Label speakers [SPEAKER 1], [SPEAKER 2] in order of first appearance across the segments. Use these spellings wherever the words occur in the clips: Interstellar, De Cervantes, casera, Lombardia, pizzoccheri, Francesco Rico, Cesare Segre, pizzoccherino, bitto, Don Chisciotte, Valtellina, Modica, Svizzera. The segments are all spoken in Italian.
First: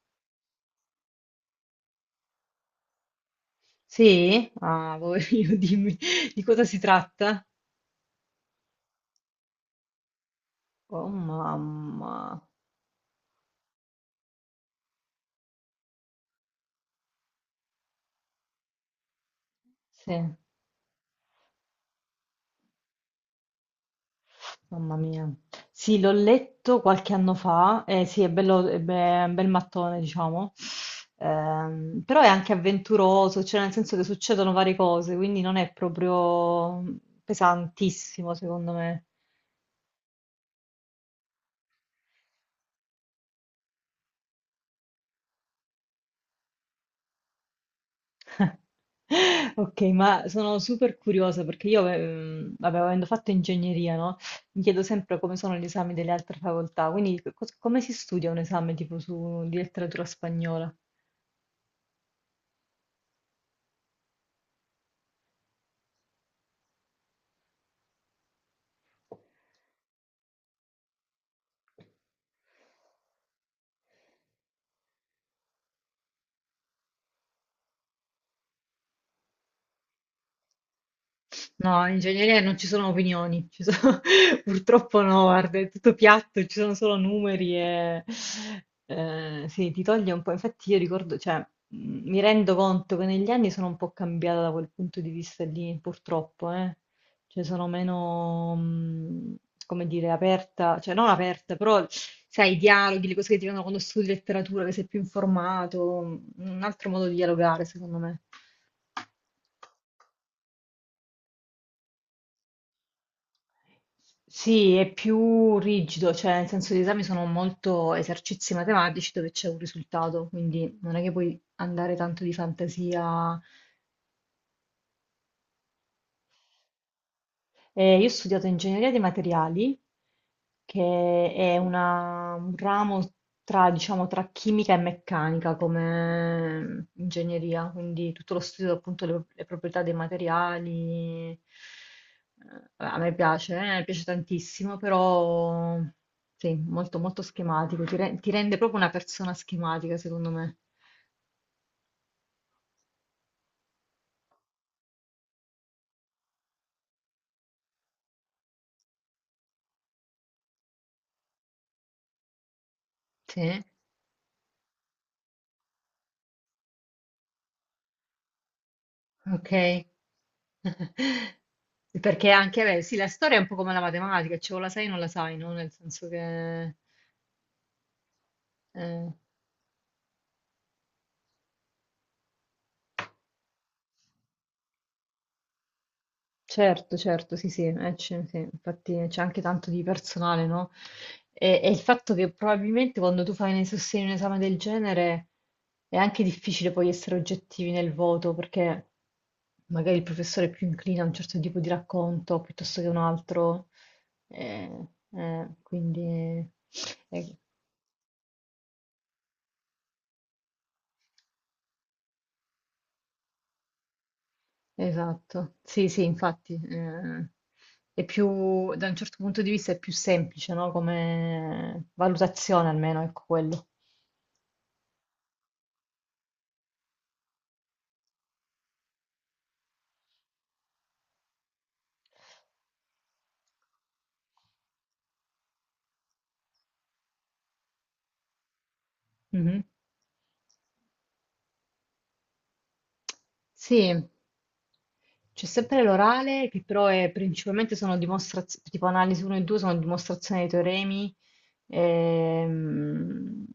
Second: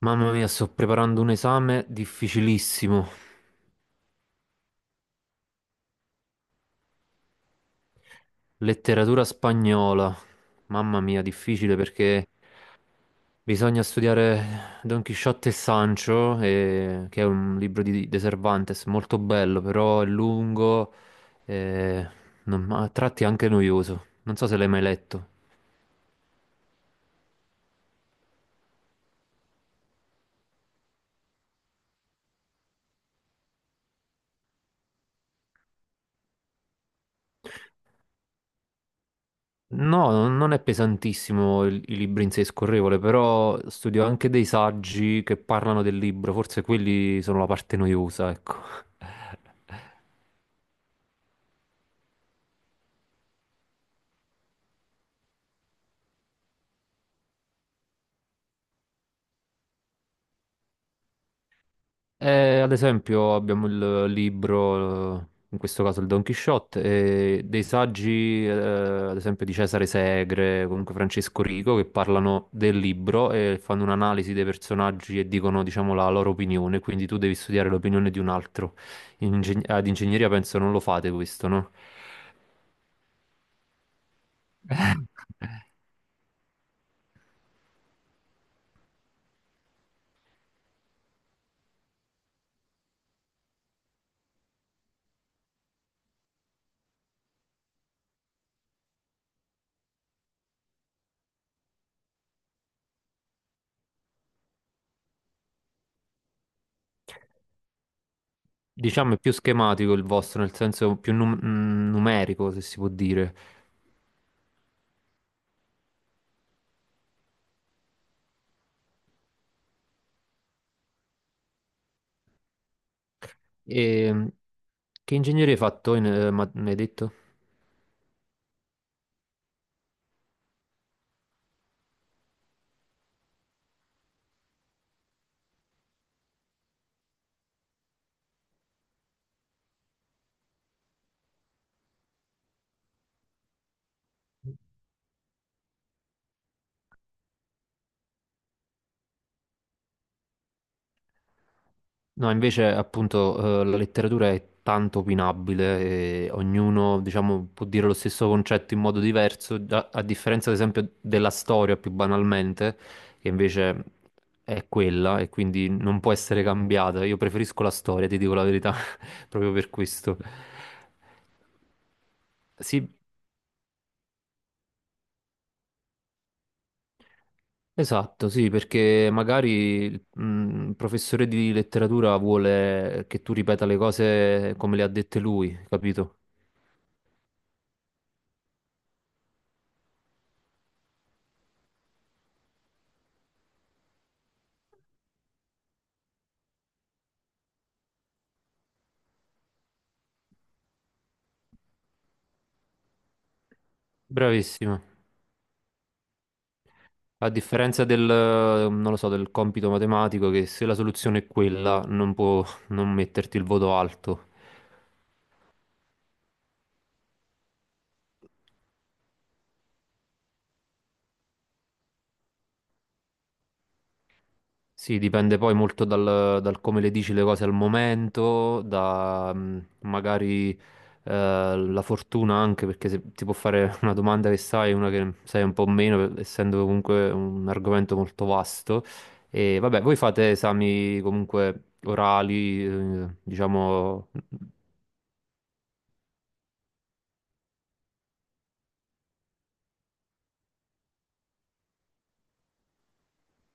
[SPEAKER 1] Mamma mia, sto preparando un esame difficilissimo.
[SPEAKER 2] Sì? Ah, poverino, dimmi di cosa si tratta?
[SPEAKER 1] Letteratura spagnola. Mamma
[SPEAKER 2] Oh
[SPEAKER 1] mia, difficile perché
[SPEAKER 2] mamma,
[SPEAKER 1] bisogna studiare Don Chisciotte e Sancho, che è un libro di De Cervantes, molto bello, però è
[SPEAKER 2] sì,
[SPEAKER 1] lungo e a tratti anche noioso. Non so se l'hai mai
[SPEAKER 2] mamma
[SPEAKER 1] letto.
[SPEAKER 2] mia. Sì, l'ho letto qualche anno fa, sì, è bello, è un bel mattone, diciamo. Però è anche avventuroso, cioè nel senso che succedono varie cose, quindi non è proprio pesantissimo, secondo me.
[SPEAKER 1] No, non è pesantissimo il libro in sé, è scorrevole, però studio anche dei saggi che parlano del libro, forse quelli sono la parte noiosa, ecco.
[SPEAKER 2] Ok, ma sono super curiosa perché io, vabbè, avendo fatto ingegneria, no? Mi chiedo sempre come sono gli esami delle altre facoltà, quindi come si studia un esame tipo su, di letteratura spagnola?
[SPEAKER 1] Ad esempio abbiamo il libro, in questo caso il Don Chisciotte, e dei saggi, ad esempio di Cesare Segre, comunque Francesco Rico, che parlano del libro e fanno un'analisi dei personaggi e dicono, diciamo, la loro opinione, quindi tu devi studiare l'opinione di un altro. Ad ingegneria penso non lo fate questo, no?
[SPEAKER 2] No, in ingegneria non ci sono opinioni, purtroppo no, guarda, è tutto piatto, ci sono solo numeri e sì, ti toglie un po'. Infatti io ricordo, cioè, mi rendo conto che negli anni sono un po' cambiata da quel punto di vista lì, purtroppo, eh. Cioè sono meno, come dire, aperta, cioè non aperta, però sai, i dialoghi, le cose che ti vengono quando studi letteratura, che sei più informato, un altro modo di dialogare, secondo me.
[SPEAKER 1] Diciamo è più schematico il vostro, nel senso più numerico, se si può dire.
[SPEAKER 2] Sì, è più rigido, cioè nel senso gli esami sono molto esercizi matematici dove c'è un risultato, quindi non è che puoi andare tanto di fantasia.
[SPEAKER 1] E, che ingegneria hai fatto, mi hai detto?
[SPEAKER 2] Io ho studiato ingegneria dei materiali, che è un ramo tra, diciamo, tra chimica e meccanica come ingegneria, quindi tutto lo studio appunto le proprietà dei materiali. A me piace, mi piace tantissimo, però sì, molto molto schematico, ti rende proprio una persona schematica, secondo me.
[SPEAKER 1] No, invece appunto la letteratura è tanto opinabile e ognuno, diciamo, può dire lo stesso concetto in modo diverso, a differenza ad esempio della storia più banalmente, che
[SPEAKER 2] Sì.
[SPEAKER 1] invece è quella e quindi non può essere cambiata. Io preferisco la storia, ti dico la verità, proprio per
[SPEAKER 2] Ok.
[SPEAKER 1] questo.
[SPEAKER 2] Perché anche, beh,
[SPEAKER 1] Sì,
[SPEAKER 2] sì, la storia è un po' come la matematica, cioè o la sai o non la sai, no? Nel senso che...
[SPEAKER 1] esatto, sì, perché
[SPEAKER 2] Eh,
[SPEAKER 1] magari il professore di letteratura vuole che tu ripeta le cose come le ha dette lui, capito?
[SPEAKER 2] certo, certo, sì, sì, sì, infatti c'è anche tanto di personale, no? E il fatto che probabilmente quando tu fai nei sostegni un esame del genere è anche difficile poi essere oggettivi nel voto, perché magari il professore è più inclina a un certo tipo di racconto piuttosto che un altro, eh,
[SPEAKER 1] Bravissimo.
[SPEAKER 2] quindi...
[SPEAKER 1] A
[SPEAKER 2] eh,
[SPEAKER 1] differenza del, non lo so, del compito matematico, che se la soluzione è quella, non può non metterti il voto alto.
[SPEAKER 2] Esatto, sì, sì, infatti, è più, da un certo punto di vista è più semplice, no? Come valutazione almeno, ecco quello.
[SPEAKER 1] Sì, dipende poi molto dal come le dici le cose al momento, da magari la fortuna anche, perché se ti può fare una domanda che sai, una che sai un po' meno, essendo comunque un argomento molto vasto. E
[SPEAKER 2] Mhm.
[SPEAKER 1] vabbè, voi fate esami comunque orali,
[SPEAKER 2] Sì,
[SPEAKER 1] diciamo...
[SPEAKER 2] c'è sempre l'orale, che però è principalmente sono dimostrazioni, tipo analisi 1 e 2 sono dimostrazioni dei teoremi. Ehm...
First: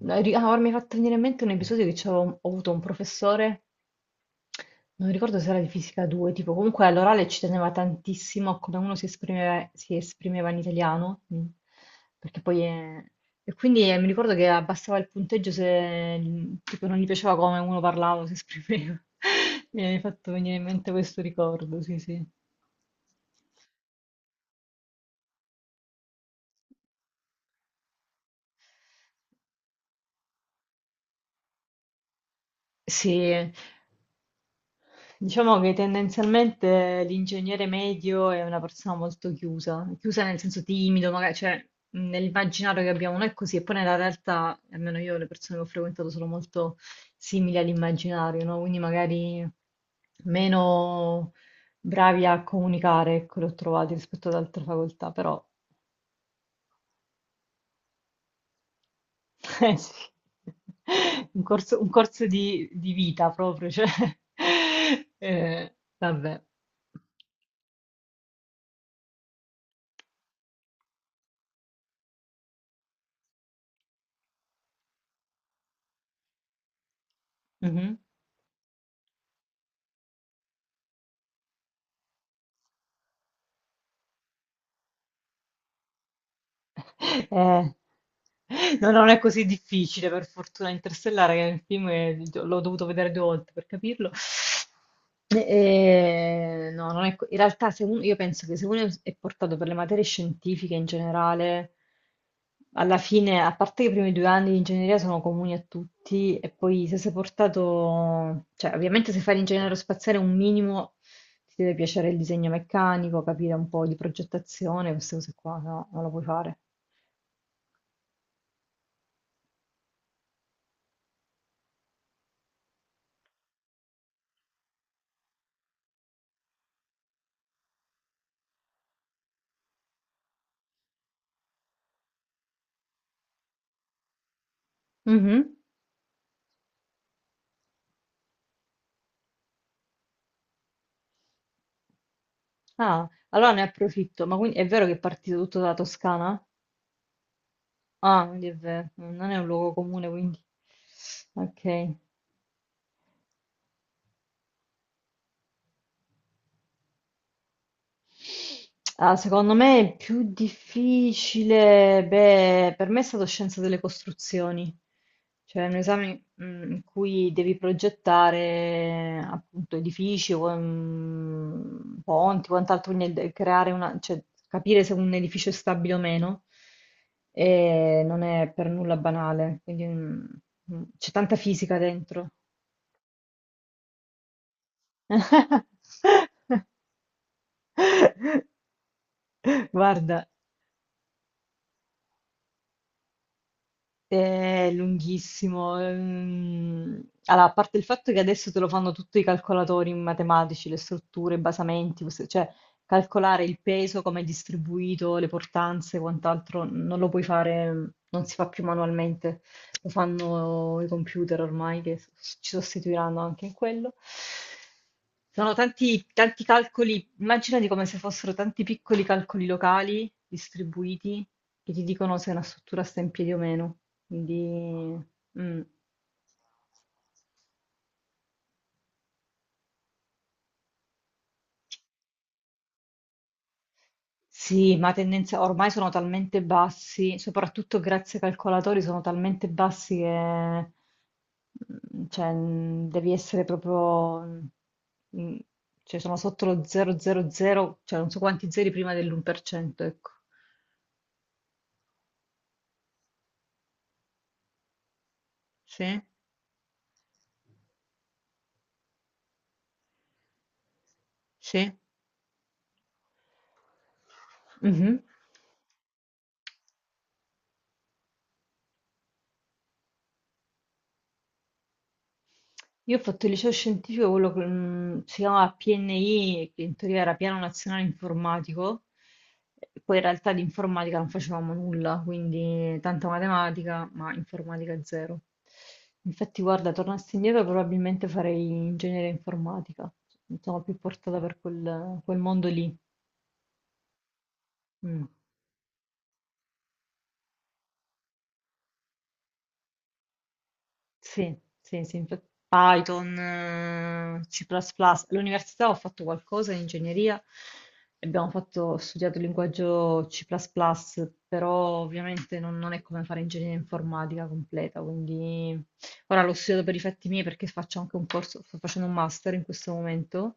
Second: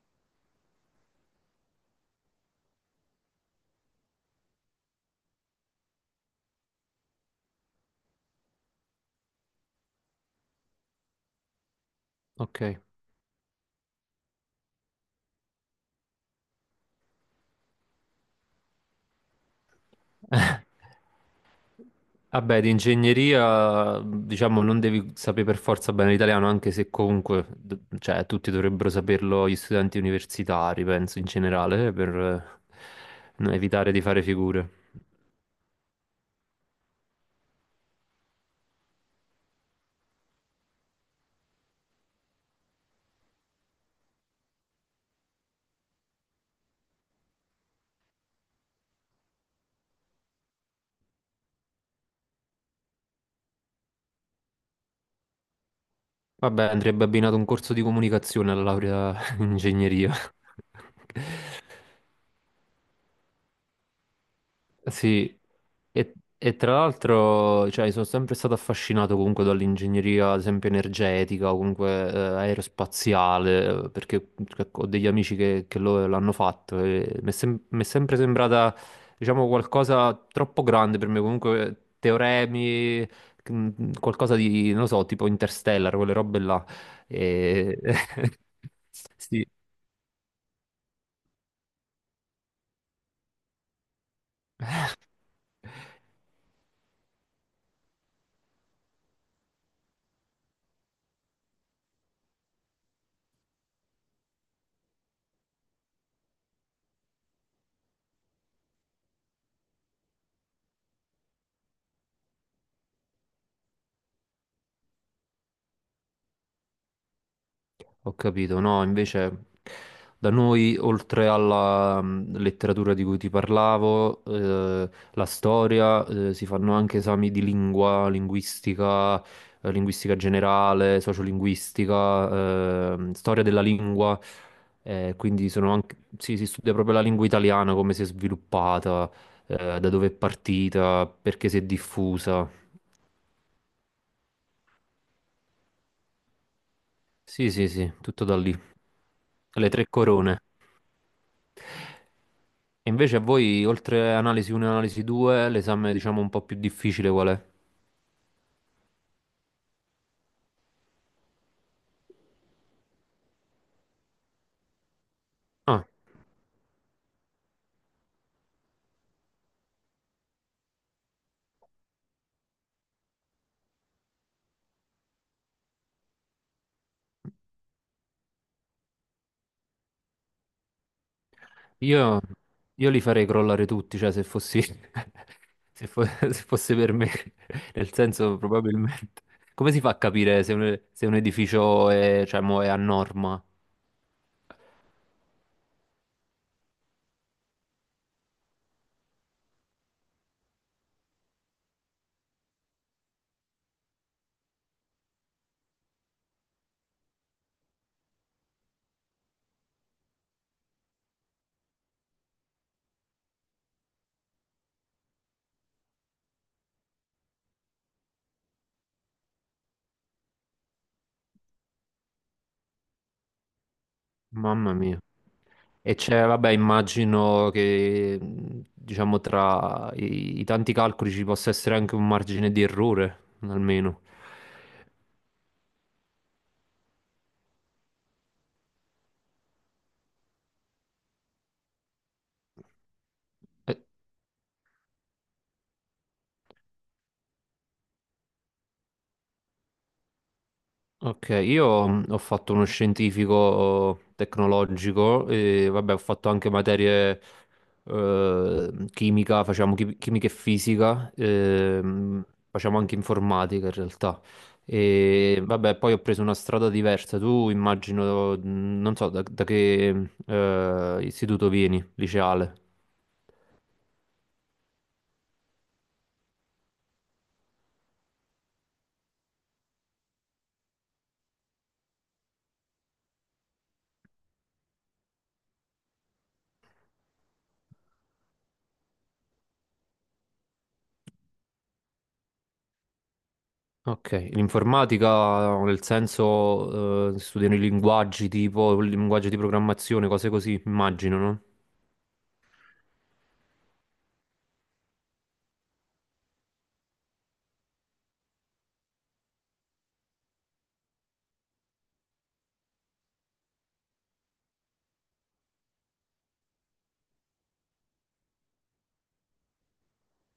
[SPEAKER 2] ah, ora mi ha fatto venire in mente un episodio che ho avuto un professore. Non ricordo se era di fisica 2, tipo comunque all'orale ci teneva tantissimo a come uno si esprimeva in italiano, perché poi
[SPEAKER 1] Ok.
[SPEAKER 2] e quindi mi ricordo che abbassava il punteggio se tipo, non gli piaceva come uno parlava o si esprimeva. Mi hai fatto venire in mente questo ricordo, sì, sì.
[SPEAKER 1] Vabbè, di ingegneria, diciamo, non devi sapere per forza bene l'italiano, anche se comunque, cioè, tutti dovrebbero saperlo gli studenti universitari, penso, in generale, per
[SPEAKER 2] Sì,
[SPEAKER 1] evitare di fare figure.
[SPEAKER 2] diciamo che tendenzialmente l'ingegnere medio è una persona molto chiusa, chiusa nel senso timido, magari, cioè nell'immaginario che abbiamo noi è così, e poi nella realtà, almeno io, le persone che ho frequentato sono molto simili all'immaginario, no? Quindi magari meno bravi a comunicare, ecco, li ho trovati rispetto ad altre facoltà, però
[SPEAKER 1] Vabbè, andrebbe abbinato un corso di comunicazione alla laurea in
[SPEAKER 2] eh sì,
[SPEAKER 1] ingegneria.
[SPEAKER 2] un corso di vita proprio, cioè,
[SPEAKER 1] Sì,
[SPEAKER 2] vabbè.
[SPEAKER 1] e tra l'altro, cioè, sono sempre stato affascinato comunque dall'ingegneria, ad esempio, energetica o comunque aerospaziale, perché cioè, ho degli amici che l'hanno fatto e mi è, mi è
[SPEAKER 2] Mhm.
[SPEAKER 1] sempre sembrata, diciamo, qualcosa troppo grande per me, comunque teoremi, qualcosa di, non lo so, tipo Interstellar, quelle robe là. E...
[SPEAKER 2] No, non è così
[SPEAKER 1] Sì.
[SPEAKER 2] difficile, per fortuna, Interstellare, che è il film che l'ho dovuto vedere due volte per capirlo. No, non è co- in realtà se io penso che se uno è portato per le materie scientifiche in generale, alla fine, a parte che i primi due anni di ingegneria sono comuni a tutti, e poi se sei portato, cioè ovviamente se fai l'ingegnere aerospaziale un minimo ti deve piacere il disegno meccanico, capire un po' di progettazione, queste cose qua, no, non lo puoi fare.
[SPEAKER 1] Ho capito, no, invece da noi, oltre alla letteratura di cui ti parlavo, la storia, si fanno anche esami di lingua, linguistica, linguistica generale, sociolinguistica, storia della lingua, quindi
[SPEAKER 2] Mhm.
[SPEAKER 1] sono anche, sì, si studia proprio la lingua italiana, come si è sviluppata, da dove è partita, perché si è diffusa.
[SPEAKER 2] Ah, allora ne approfitto. Ma quindi è vero che è partito tutto dalla Toscana?
[SPEAKER 1] Sì, sì, sì, tutto
[SPEAKER 2] Ah,
[SPEAKER 1] da
[SPEAKER 2] quindi è
[SPEAKER 1] lì.
[SPEAKER 2] vero, non è un
[SPEAKER 1] Le
[SPEAKER 2] luogo
[SPEAKER 1] tre
[SPEAKER 2] comune, quindi.
[SPEAKER 1] corone.
[SPEAKER 2] Ok.
[SPEAKER 1] E invece a voi, oltre analisi 1 e analisi 2, l'esame diciamo un po' più difficile qual è?
[SPEAKER 2] Ah, secondo me è più difficile, beh, per me è stato scienza delle costruzioni, cioè un
[SPEAKER 1] Ah,
[SPEAKER 2] esame in cui devi progettare appunto edifici, o, ponti, quant'altro, quindi creare una, cioè, capire se un edificio è stabile o meno, e non è per nulla banale, quindi c'è tanta fisica
[SPEAKER 1] io,
[SPEAKER 2] dentro.
[SPEAKER 1] io li farei crollare tutti, cioè se fossi, se fosse per me, nel senso probabilmente. Come si fa a
[SPEAKER 2] Guarda.
[SPEAKER 1] capire se se un edificio è, cioè, mo è a norma?
[SPEAKER 2] È lunghissimo. Allora, a parte il fatto che adesso te lo fanno tutti i calcolatori matematici, le strutture, i basamenti, cioè calcolare il peso, come è distribuito, le portanze, e quant'altro, non lo puoi fare, non si fa più manualmente, lo fanno i computer ormai che ci sostituiranno anche in quello. Sono tanti, tanti calcoli, immaginati come se fossero tanti piccoli calcoli locali distribuiti che ti dicono se una struttura sta in piedi o meno.
[SPEAKER 1] Mamma mia.
[SPEAKER 2] Quindi, mm.
[SPEAKER 1] E c'è, vabbè, immagino che diciamo tra i tanti calcoli ci possa essere anche un margine di errore, almeno.
[SPEAKER 2] Sì, ma tendenza ormai sono talmente bassi, soprattutto grazie ai calcolatori, sono talmente bassi che cioè, devi essere
[SPEAKER 1] Eh,
[SPEAKER 2] proprio, mm, cioè sono sotto lo 000, cioè non so quanti zeri prima dell'1%, ecco.
[SPEAKER 1] Ok, io ho fatto uno scientifico tecnologico e vabbè, ho
[SPEAKER 2] Sì,
[SPEAKER 1] fatto anche materie chimica, facciamo chimica e fisica,
[SPEAKER 2] sì.
[SPEAKER 1] facciamo anche informatica in realtà.
[SPEAKER 2] Mhm.
[SPEAKER 1] E vabbè, poi ho preso una strada diversa. Tu immagino, non so da che istituto vieni, liceale.
[SPEAKER 2] Io ho fatto il liceo scientifico, quello che si chiamava PNI, che in teoria era Piano Nazionale Informatico, e poi in realtà di informatica non facevamo nulla, quindi tanta matematica, ma informatica zero. Infatti, guarda, tornassi indietro probabilmente farei ingegneria informatica, sono più portata per quel mondo lì.
[SPEAKER 1] Ok,
[SPEAKER 2] Mm.
[SPEAKER 1] l'informatica nel senso studiano i linguaggi tipo, linguaggi di programmazione, cose così, immagino,
[SPEAKER 2] Sì,
[SPEAKER 1] no?
[SPEAKER 2] sì, sì, Python, C++. Plus plus. All'università ho fatto qualcosa in ingegneria e abbiamo fatto, ho studiato il linguaggio C++, plus plus, però ovviamente non è come fare ingegneria informatica completa, quindi ora l'ho studiato per i fatti miei perché faccio anche un corso, sto facendo un master in questo momento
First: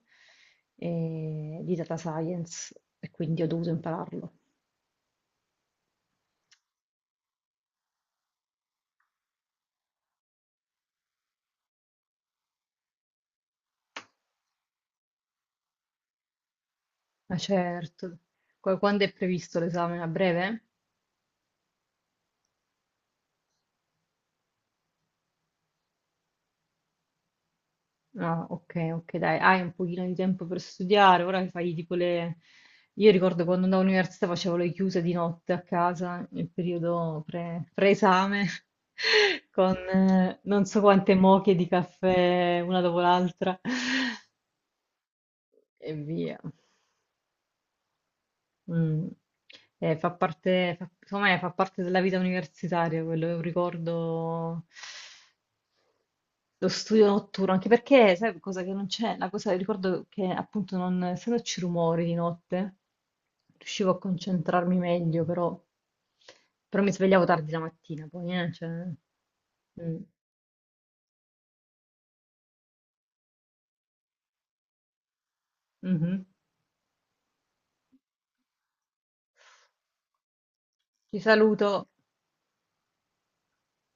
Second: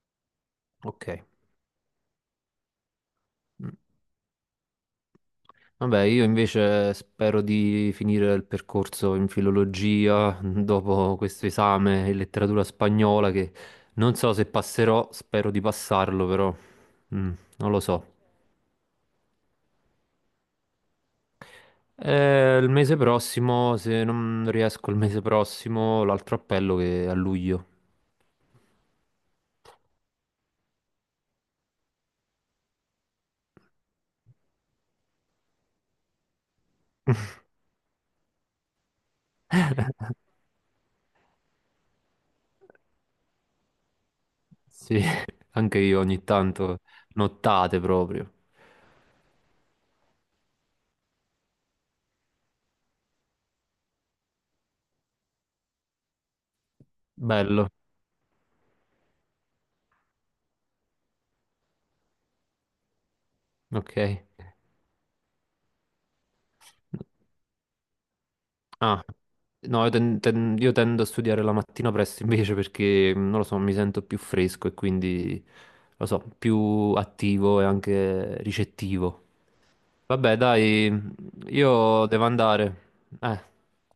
[SPEAKER 1] Ok.
[SPEAKER 2] di data science e quindi ho dovuto
[SPEAKER 1] Mm.
[SPEAKER 2] impararlo.
[SPEAKER 1] Vabbè, io invece spero di finire il percorso in filologia mm, dopo questo esame in letteratura spagnola che non so se passerò, spero di passarlo, però mm,
[SPEAKER 2] Ma
[SPEAKER 1] non lo so.
[SPEAKER 2] certo. Quando è previsto l'esame? A breve?
[SPEAKER 1] Il mese prossimo, se non riesco il mese prossimo, l'altro appello che è a luglio.
[SPEAKER 2] Ah, ok, ok, dai, hai un pochino di tempo per studiare, ora che fai tipo le... Io ricordo quando andavo all'università facevo le chiuse di notte a casa, nel periodo pre-esame, con non so quante moche di caffè una dopo l'altra
[SPEAKER 1] Sì, anche
[SPEAKER 2] e
[SPEAKER 1] io ogni
[SPEAKER 2] via.
[SPEAKER 1] tanto, nottate proprio.
[SPEAKER 2] Mm. Fa parte, secondo me fa parte della vita universitaria, quello è un ricordo, lo studio notturno, anche
[SPEAKER 1] Bello,
[SPEAKER 2] perché, sai, cosa che non c'è, la cosa, ricordo che appunto non, essendoci rumori di notte, riuscivo a
[SPEAKER 1] ok.
[SPEAKER 2] concentrarmi meglio, però mi svegliavo tardi la mattina, poi, cioè,
[SPEAKER 1] Ah, no,
[SPEAKER 2] mm,
[SPEAKER 1] io tendo a studiare la mattina presto invece perché, mm, non lo so, mi sento più fresco e quindi, lo so,
[SPEAKER 2] mhm.
[SPEAKER 1] più attivo e anche ricettivo. Vabbè, dai,
[SPEAKER 2] Ti saluto.
[SPEAKER 1] io devo andare. Eh.